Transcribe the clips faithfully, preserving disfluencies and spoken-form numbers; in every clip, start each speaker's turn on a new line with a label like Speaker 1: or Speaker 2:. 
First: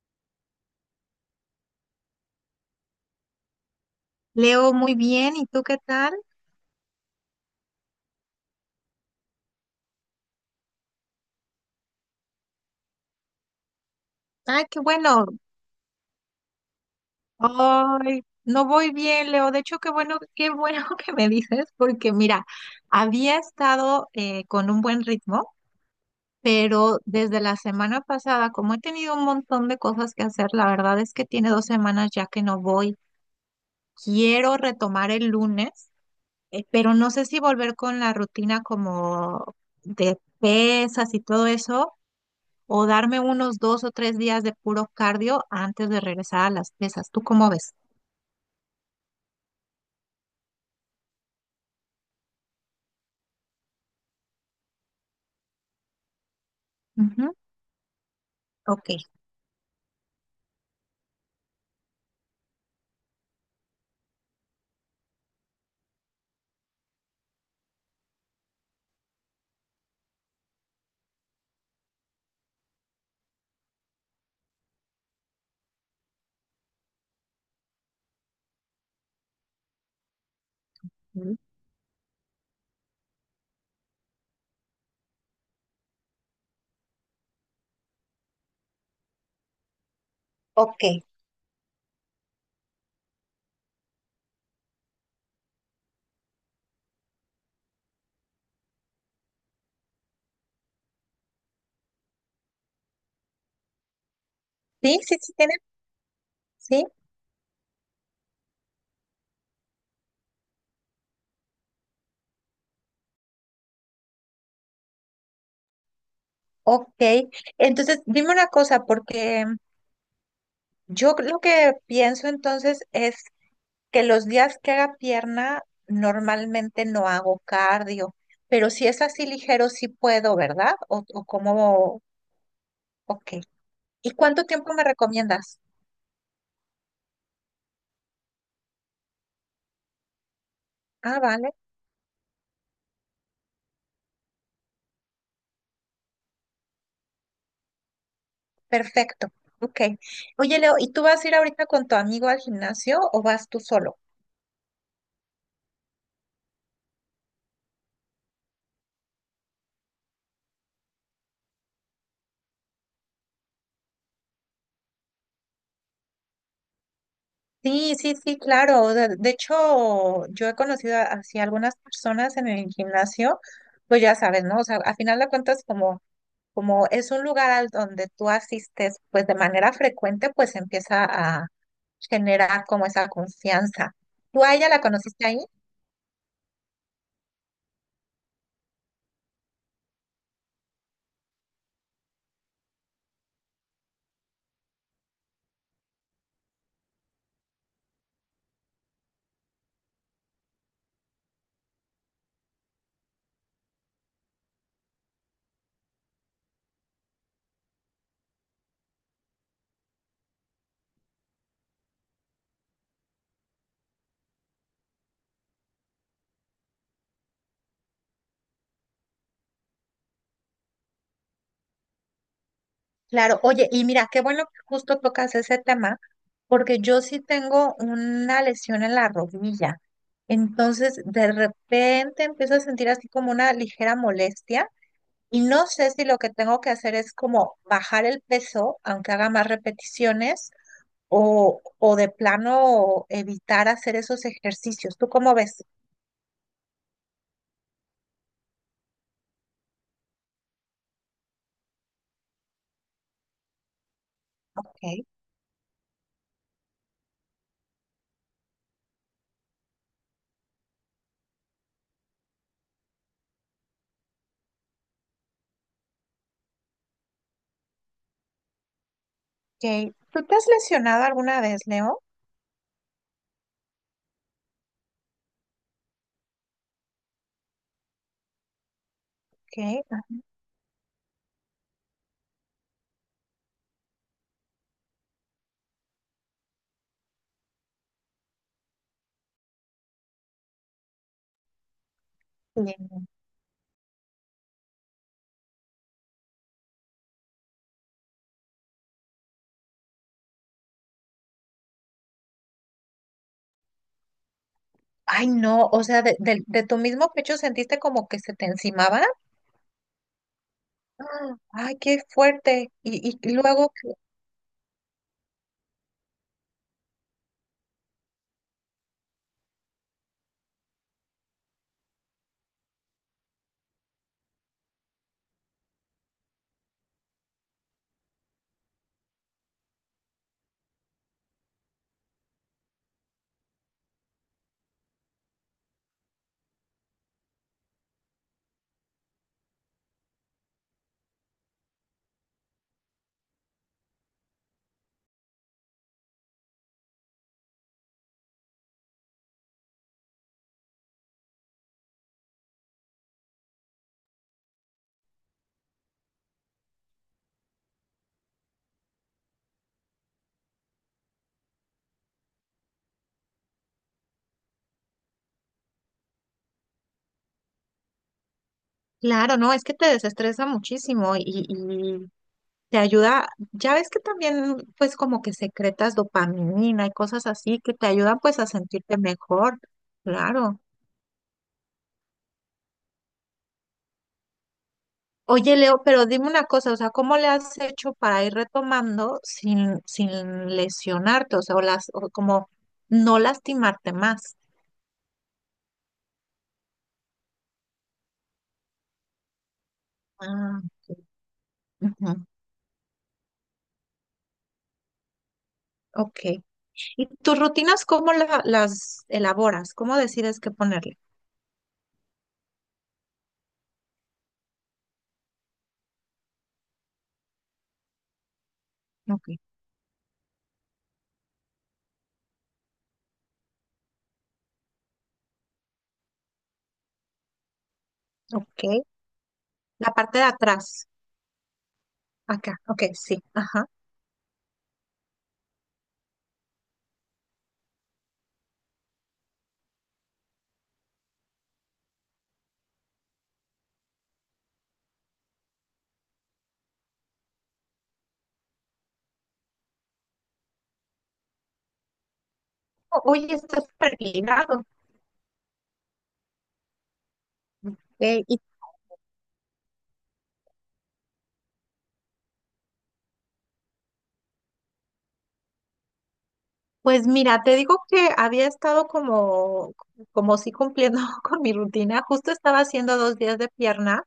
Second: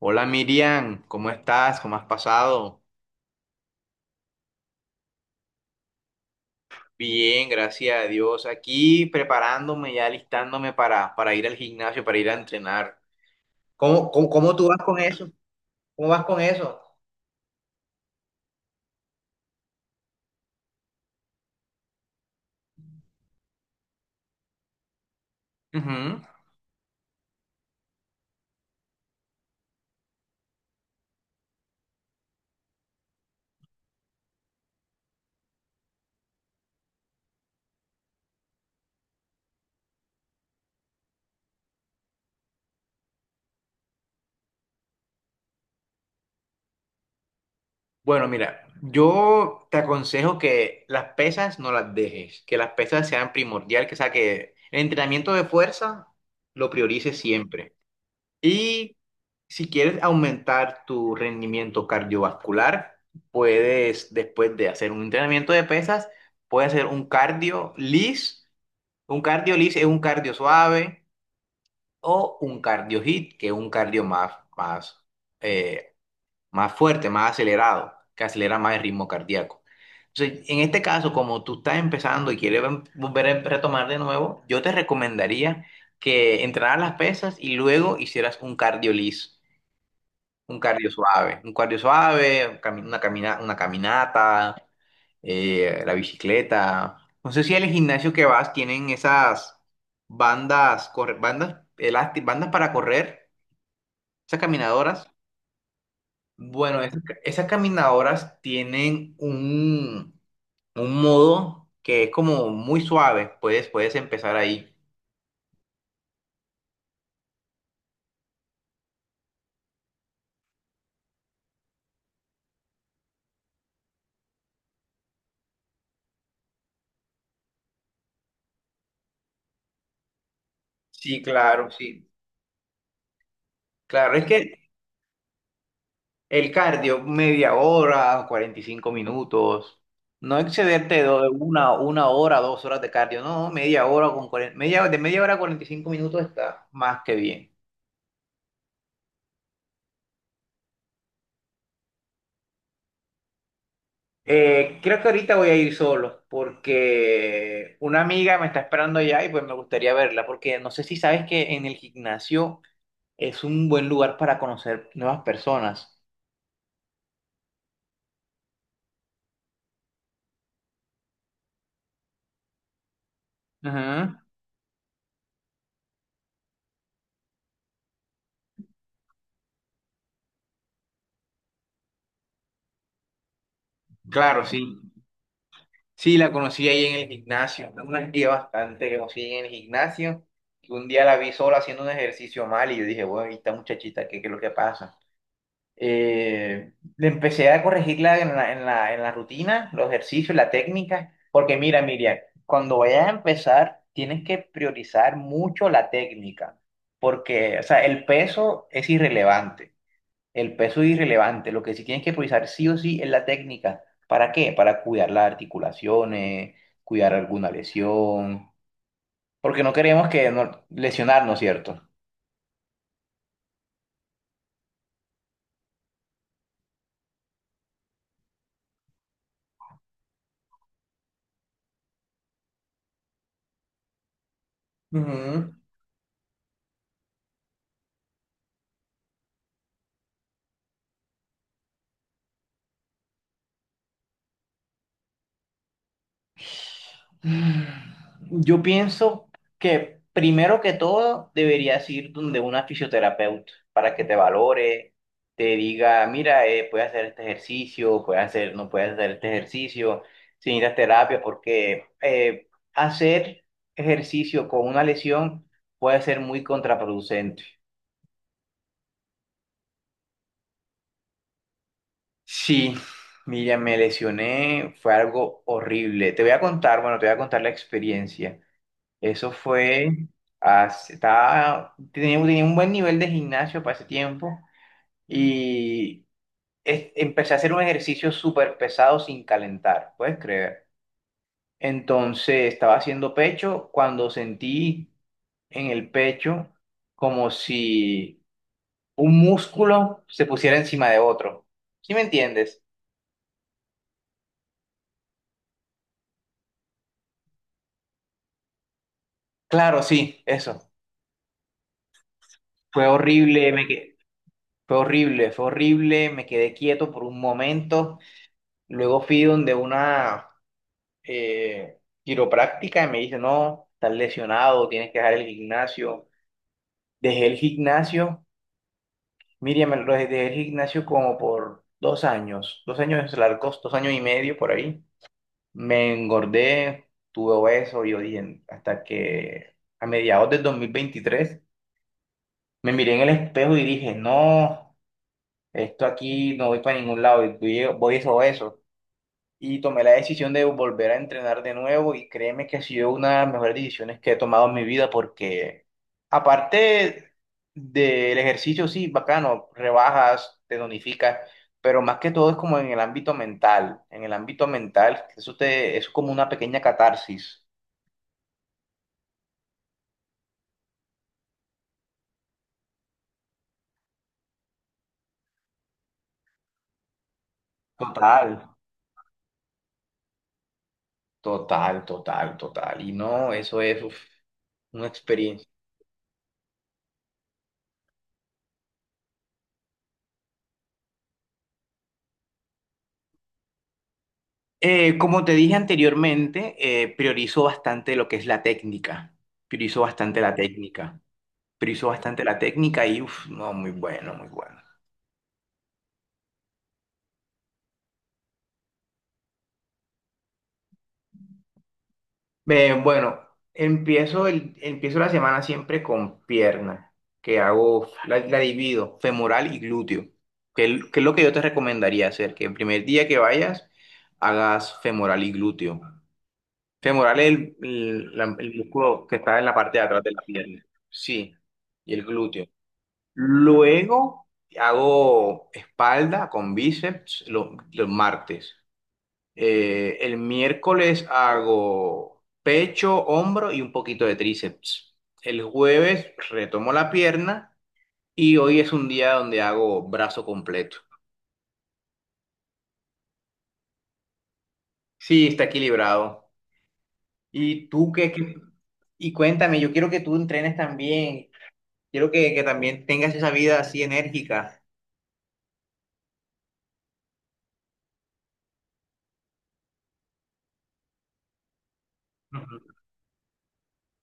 Speaker 1: Hola Miriam, ¿cómo estás? ¿Cómo has pasado?
Speaker 2: Leo, muy bien. ¿Y tú qué tal?
Speaker 1: Bien, gracias a Dios. Aquí preparándome, ya listándome para, para ir al gimnasio, para ir a entrenar. ¿Cómo, cómo, cómo
Speaker 2: Ay,
Speaker 1: tú vas
Speaker 2: qué
Speaker 1: con
Speaker 2: bueno.
Speaker 1: eso? ¿Cómo vas con eso?
Speaker 2: Ay, no voy bien, Leo. De hecho, qué bueno, qué bueno que me dices, porque mira, había estado eh, con un buen ritmo,
Speaker 1: Ujú.
Speaker 2: pero desde la semana pasada, como he tenido un montón de cosas que hacer, la verdad es que tiene dos semanas ya que no voy. Quiero retomar el lunes, eh, pero no sé si volver con la rutina como de pesas y todo eso, o darme unos dos o tres días de puro cardio antes de regresar a las pesas. ¿Tú cómo ves?
Speaker 1: Bueno, mira, yo te aconsejo que las pesas no las dejes, que las pesas sean primordial, que, o sea, que el entrenamiento de fuerza lo priorices
Speaker 2: Ujú.
Speaker 1: siempre.
Speaker 2: Ok.
Speaker 1: Y si quieres aumentar tu rendimiento cardiovascular, puedes, después de hacer un entrenamiento de pesas, puedes hacer un cardio lis. Un cardio lis es un cardio suave o un cardio hit, que es un cardio más, más, eh, más fuerte, más acelerado, que acelera más el ritmo cardíaco. Entonces, en este caso,
Speaker 2: Ujú.
Speaker 1: como tú estás empezando y quieres ven- volver a retomar de nuevo, yo te recomendaría que entrenaras las pesas y luego hicieras un cardio lis. Un
Speaker 2: Ok.
Speaker 1: cardio suave, un cardio suave, un cami- una camina, una caminata, eh, la bicicleta. No sé si al gimnasio que vas tienen esas bandas, corre- bandas elásticas, bandas para correr, esas
Speaker 2: Sí,
Speaker 1: caminadoras.
Speaker 2: sí, sí, tiene.
Speaker 1: Bueno,
Speaker 2: Sí,
Speaker 1: esas, ca- esas caminadoras tienen un, un modo que es como muy suave. Puedes, puedes empezar ahí.
Speaker 2: ok. Entonces, dime una cosa, porque yo lo que pienso entonces es que los días que haga pierna, normalmente no hago cardio, pero si es así ligero, sí puedo, ¿verdad? O, o
Speaker 1: Sí, claro,
Speaker 2: como,
Speaker 1: sí.
Speaker 2: ok. ¿Y
Speaker 1: Claro, es
Speaker 2: cuánto tiempo
Speaker 1: que
Speaker 2: me recomiendas?
Speaker 1: el cardio, media hora, cuarenta y cinco minutos. No excederte de
Speaker 2: Ah, vale.
Speaker 1: una, una hora, dos horas de cardio. No, media hora con cuarenta media, de media hora a cuarenta y cinco minutos está más que bien.
Speaker 2: Perfecto. Ok. Oye, Leo, ¿y tú vas a ir ahorita con tu amigo al gimnasio o vas tú solo?
Speaker 1: Eh, creo que ahorita voy a ir solo porque una amiga me está esperando allá y pues me gustaría verla porque no sé si sabes que en el gimnasio es un buen lugar para conocer nuevas personas.
Speaker 2: Sí, sí, sí, claro. De, de hecho, yo he conocido a- así algunas personas en el gimnasio, pues ya
Speaker 1: Ujú.
Speaker 2: sabes, ¿no? O sea, a final de cuentas, como, como es un lugar al donde tú asistes, pues de manera frecuente, pues empieza a generar como esa confianza. ¿Tú
Speaker 1: Claro,
Speaker 2: a
Speaker 1: sí.
Speaker 2: ella la conociste ahí?
Speaker 1: Sí, la conocí ahí en el gimnasio, una tía bastante que conocí en el gimnasio, que un día la vi sola haciendo un ejercicio mal y yo dije, bueno, y esta muchachita, ¿qué, qué es lo que pasa? Eh, le empecé a corregirla en la, en la, en la rutina, los ejercicios, la técnica, porque mira, Miriam, cuando vayas a empezar, tienes que priorizar mucho la técnica, porque, o sea, el peso es irrelevante. El peso es irrelevante, lo que sí tienes que priorizar sí o sí es la técnica. ¿Para qué? Para cuidar las articulaciones, cuidar alguna lesión, porque no queremos que no, lesionarnos, ¿cierto?
Speaker 2: Claro, oye, y mira, qué bueno que justo tocas ese tema, porque yo sí tengo una lesión en la rodilla. Entonces, de repente empiezo a sentir así como una ligera molestia y
Speaker 1: Ujú.
Speaker 2: no sé si lo que tengo que hacer es como bajar el peso, aunque haga más repeticiones, o, o de plano evitar hacer esos ejercicios. ¿Tú cómo ves?
Speaker 1: Yo pienso que primero que todo deberías ir donde una fisioterapeuta para que te valore,
Speaker 2: Ok,
Speaker 1: te diga, mira, eh, puedes hacer este ejercicio, puedes hacer, no puedes hacer este ejercicio, si necesitas terapia, porque eh, hacer ejercicio con una lesión puede ser muy contraproducente.
Speaker 2: ok. ¿Tú te has lesionado alguna vez, Leo?
Speaker 1: Sí, mira, me lesioné, fue algo horrible. Te voy a contar, bueno, te voy a contar la experiencia. Eso
Speaker 2: Ok,
Speaker 1: fue, hace- estaba, tenía, tenía un buen nivel de gimnasio para ese tiempo y es- empecé a hacer un ejercicio súper pesado sin calentar, puedes creer. Entonces estaba
Speaker 2: así.
Speaker 1: haciendo pecho cuando sentí en el pecho como si un músculo se pusiera encima de otro. ¿Sí me entiendes?
Speaker 2: Ay, no, o sea, de, del- de tu mismo pecho sentiste como que se te encimaba.
Speaker 1: Claro, sí, eso.
Speaker 2: ¡Ah! Ay, qué fuerte.
Speaker 1: Fue
Speaker 2: Y, y- y
Speaker 1: horrible,
Speaker 2: luego,
Speaker 1: me que- fue horrible, fue horrible, me quedé quieto por un momento. Luego fui donde una eh, quiropráctica y me dice, no, estás lesionado, tienes que dejar el gimnasio. Dejé el gimnasio, Miriam, me lo dejé dejé el gimnasio como por dos años, dos años largos, dos años y medio por ahí. Me engordé, tuve obeso, y yo dije, hasta que a mediados del dos mil veintitrés me miré en el espejo y dije, no, esto aquí no voy para ningún lado, voy, voy es obeso. Y tomé la decisión de volver a entrenar de nuevo y créeme que ha sido una de las mejores decisiones que he tomado en mi vida porque aparte del ejercicio, sí, bacano, rebajas, te tonificas, pero más que todo es como en el ámbito mental, en el ámbito mental, eso te, es como una pequeña catarsis.
Speaker 2: claro, no, es que te desestresa muchísimo y, y te ayuda. Ya ves que también, pues, como que secretas dopamina y cosas así que te ayudan,
Speaker 1: Total,
Speaker 2: pues, a sentirte mejor. Claro.
Speaker 1: total, total, total. Y no, eso es uf, una experiencia.
Speaker 2: Oye, Leo, pero dime una cosa, o sea, ¿cómo le has hecho para ir retomando sin, sin lesionarte? O sea, o las, o como no lastimarte más.
Speaker 1: Eh, como te dije anteriormente, eh, priorizo bastante lo que es la técnica. Priorizo bastante la
Speaker 2: Ah, ok.
Speaker 1: técnica. Priorizo
Speaker 2: Ujú.
Speaker 1: bastante la técnica y, uff, no, muy bueno, muy bueno.
Speaker 2: Ok. ¿Y tus rutinas cómo la- las elaboras? ¿Cómo decides qué ponerle?
Speaker 1: Eh, bueno, empiezo, el, empiezo la semana siempre con pierna, que hago, la, la divido,
Speaker 2: Ok.
Speaker 1: femoral y glúteo, que, el- que es lo que yo te recomendaría hacer, que el primer día que vayas, hagas femoral y glúteo. Femoral es el, el la- el
Speaker 2: Ok.
Speaker 1: músculo que está en la parte de
Speaker 2: La
Speaker 1: atrás de
Speaker 2: parte de
Speaker 1: la pierna.
Speaker 2: atrás.
Speaker 1: Sí, y el glúteo.
Speaker 2: Acá. Ok, sí. Ajá.
Speaker 1: Luego hago espalda con bíceps lo- los martes. Eh, el miércoles hago pecho, hombro y un poquito de tríceps. El jueves retomo la pierna y hoy es un día donde hago brazo completo.
Speaker 2: O- Oye, está súper ligado.
Speaker 1: Sí, está equilibrado. ¿Y tú qué,
Speaker 2: Ok. Y
Speaker 1: qué- y cuéntame, yo quiero que tú entrenes también. Quiero que, que también tengas esa vida así enérgica?
Speaker 2: pues mira, te digo que había estado como, como sí cumpliendo con mi rutina. Justo estaba
Speaker 1: Ujú.
Speaker 2: haciendo dos días de pierna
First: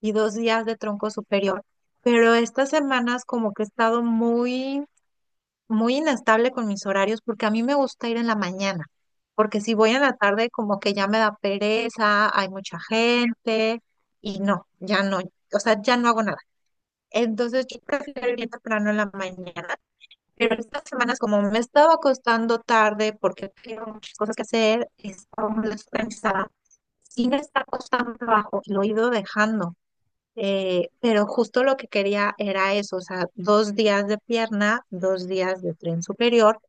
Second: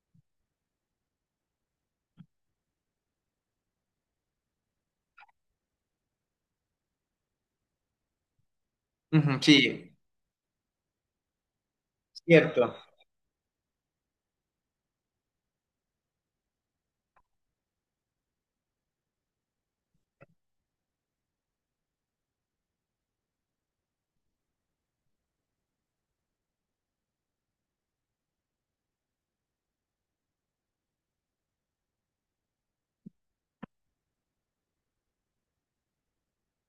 Speaker 2: y dos días de tronco superior. Pero estas semanas como que he estado muy muy inestable con mis horarios porque a mí me gusta ir en la mañana,
Speaker 1: Ujú, sí,
Speaker 2: porque si voy en la tarde como que ya me da pereza, hay
Speaker 1: cierto.
Speaker 2: mucha gente y no, ya no, o sea, ya no hago nada. Entonces yo prefiero ir bien temprano en la mañana, pero estas semanas como me estaba acostando tarde porque tengo muchas cosas que hacer, estaba muy descansada, sí me está costando trabajo y lo he ido dejando. Eh, pero justo lo que quería era eso, o sea, dos días de pierna, dos días de tren superior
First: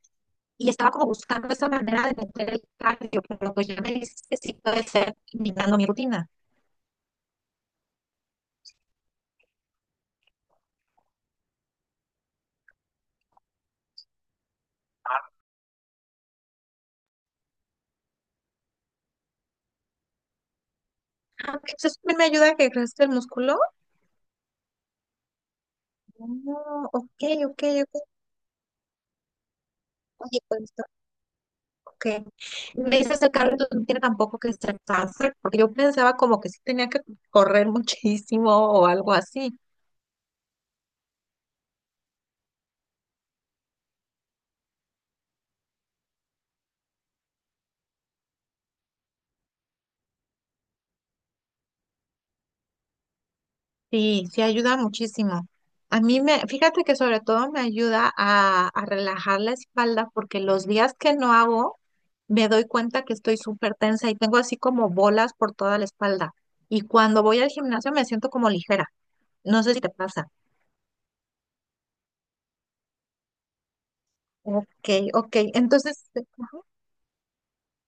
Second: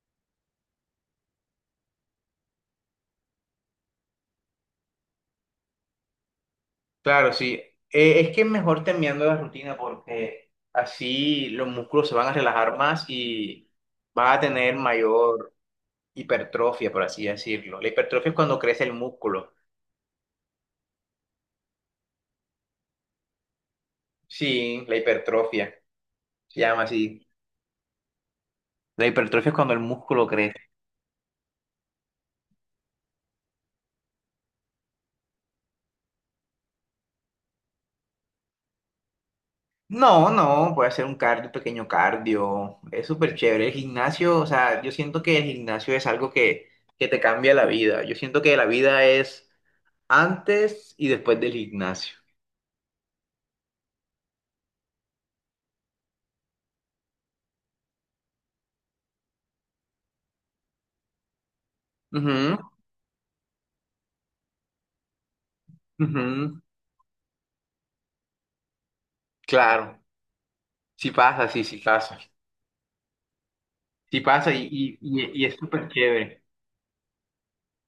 Speaker 2: y estaba como buscando esa manera de meter el cardio, pero pues ya me dijiste sí puede ser imitando mi rutina.
Speaker 1: Claro, sí. Eh, es que es mejor terminando la rutina porque así los músculos se van a relajar más y van a tener mayor hipertrofia, por así decirlo. La hipertrofia es cuando crece el músculo.
Speaker 2: Ah, ok, eso también me ayuda a que crezca el músculo.
Speaker 1: Sí, la hipertrofia. Se llama
Speaker 2: Oh, ok,
Speaker 1: así.
Speaker 2: ok, ok.
Speaker 1: La hipertrofia es cuando el músculo
Speaker 2: Oye,
Speaker 1: crece.
Speaker 2: pues, está ok. Me dices el cardio entonces no tiene tampoco que ser tan, porque yo pensaba como que sí tenía que correr muchísimo o algo así.
Speaker 1: No, no, puede hacer un cardio, pequeño cardio. Es súper chévere. El gimnasio, o sea, yo siento que el gimnasio es algo que, que te cambia la vida. Yo siento que la vida es antes y después del gimnasio.
Speaker 2: Sí, sí ayuda muchísimo. A mí me, fíjate que sobre todo me ayuda a, a relajar la espalda porque los días que no hago me
Speaker 1: Ujú.
Speaker 2: doy cuenta que estoy súper tensa y tengo así como bolas por toda la espalda.
Speaker 1: Ujú,
Speaker 2: Y cuando voy al gimnasio me siento como ligera. No sé si te
Speaker 1: claro,
Speaker 2: pasa.
Speaker 1: sí pasa, sí, sí pasa. Sí pasa y,
Speaker 2: Ok,
Speaker 1: y,
Speaker 2: ok.
Speaker 1: y, y es súper
Speaker 2: Entonces,
Speaker 1: chévere.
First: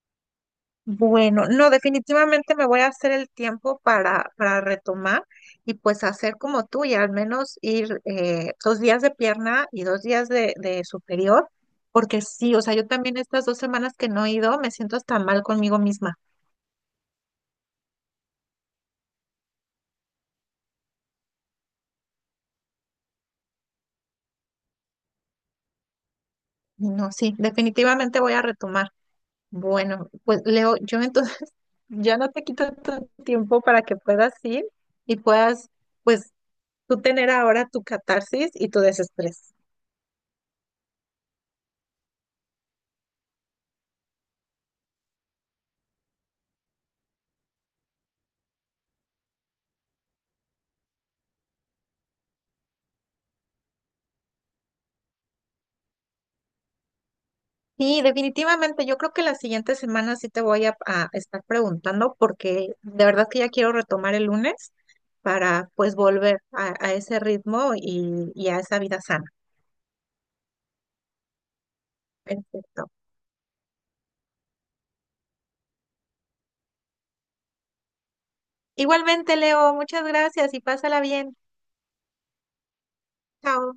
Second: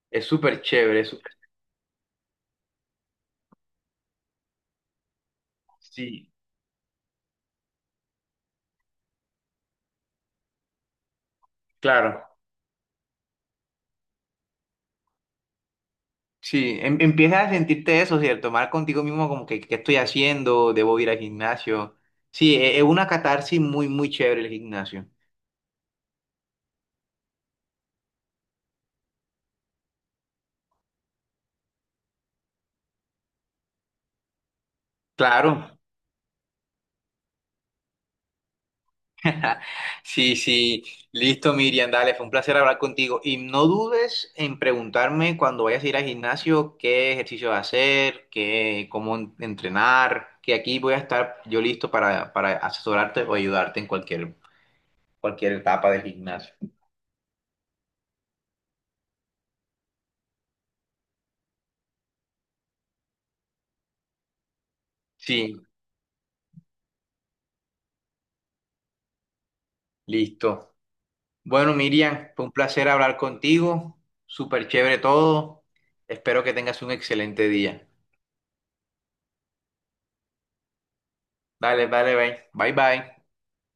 Speaker 1: Es súper chévere. es súper-
Speaker 2: bueno, no, definitivamente me voy a hacer el tiempo para, para retomar y pues
Speaker 1: sí,
Speaker 2: hacer como tú y al menos ir eh, dos días de pierna y dos días de, de superior, porque
Speaker 1: claro.
Speaker 2: sí, o sea, yo también estas dos semanas que no he ido me siento hasta mal conmigo misma.
Speaker 1: Sí, em- empiezas a sentirte eso, ¿cierto? Mal contigo mismo, como que, ¿qué estoy haciendo? ¿Debo ir al gimnasio? Sí, e- es una catarsis muy, muy chévere el gimnasio.
Speaker 2: Y no, sí, definitivamente voy a retomar. Bueno, pues Leo, yo entonces ya no te quito tu tiempo para que puedas ir y puedas
Speaker 1: Claro.
Speaker 2: pues tú tener ahora tu catarsis y tu desestrés.
Speaker 1: Sí, sí, listo, Miriam, dale, fue un placer hablar contigo. Y no dudes en preguntarme cuando vayas a ir al gimnasio qué ejercicio hacer, qué, cómo en- entrenar, que aquí voy a estar yo listo para, para asesorarte o ayudarte en cualquier, cualquier etapa del gimnasio.
Speaker 2: Sí, definitivamente. Yo creo que la siguiente semana sí te voy a, a estar preguntando porque de verdad que ya quiero retomar el lunes
Speaker 1: Sí,
Speaker 2: para pues volver a, a ese ritmo y, y a esa vida sana.
Speaker 1: listo. Bueno, Miriam, fue un placer
Speaker 2: Perfecto.
Speaker 1: hablar contigo, súper chévere todo. Espero que tengas un excelente día.
Speaker 2: Igualmente, Leo, muchas gracias y pásala bien.
Speaker 1: Dale, dale, bye, bye, bye.
Speaker 2: Chao.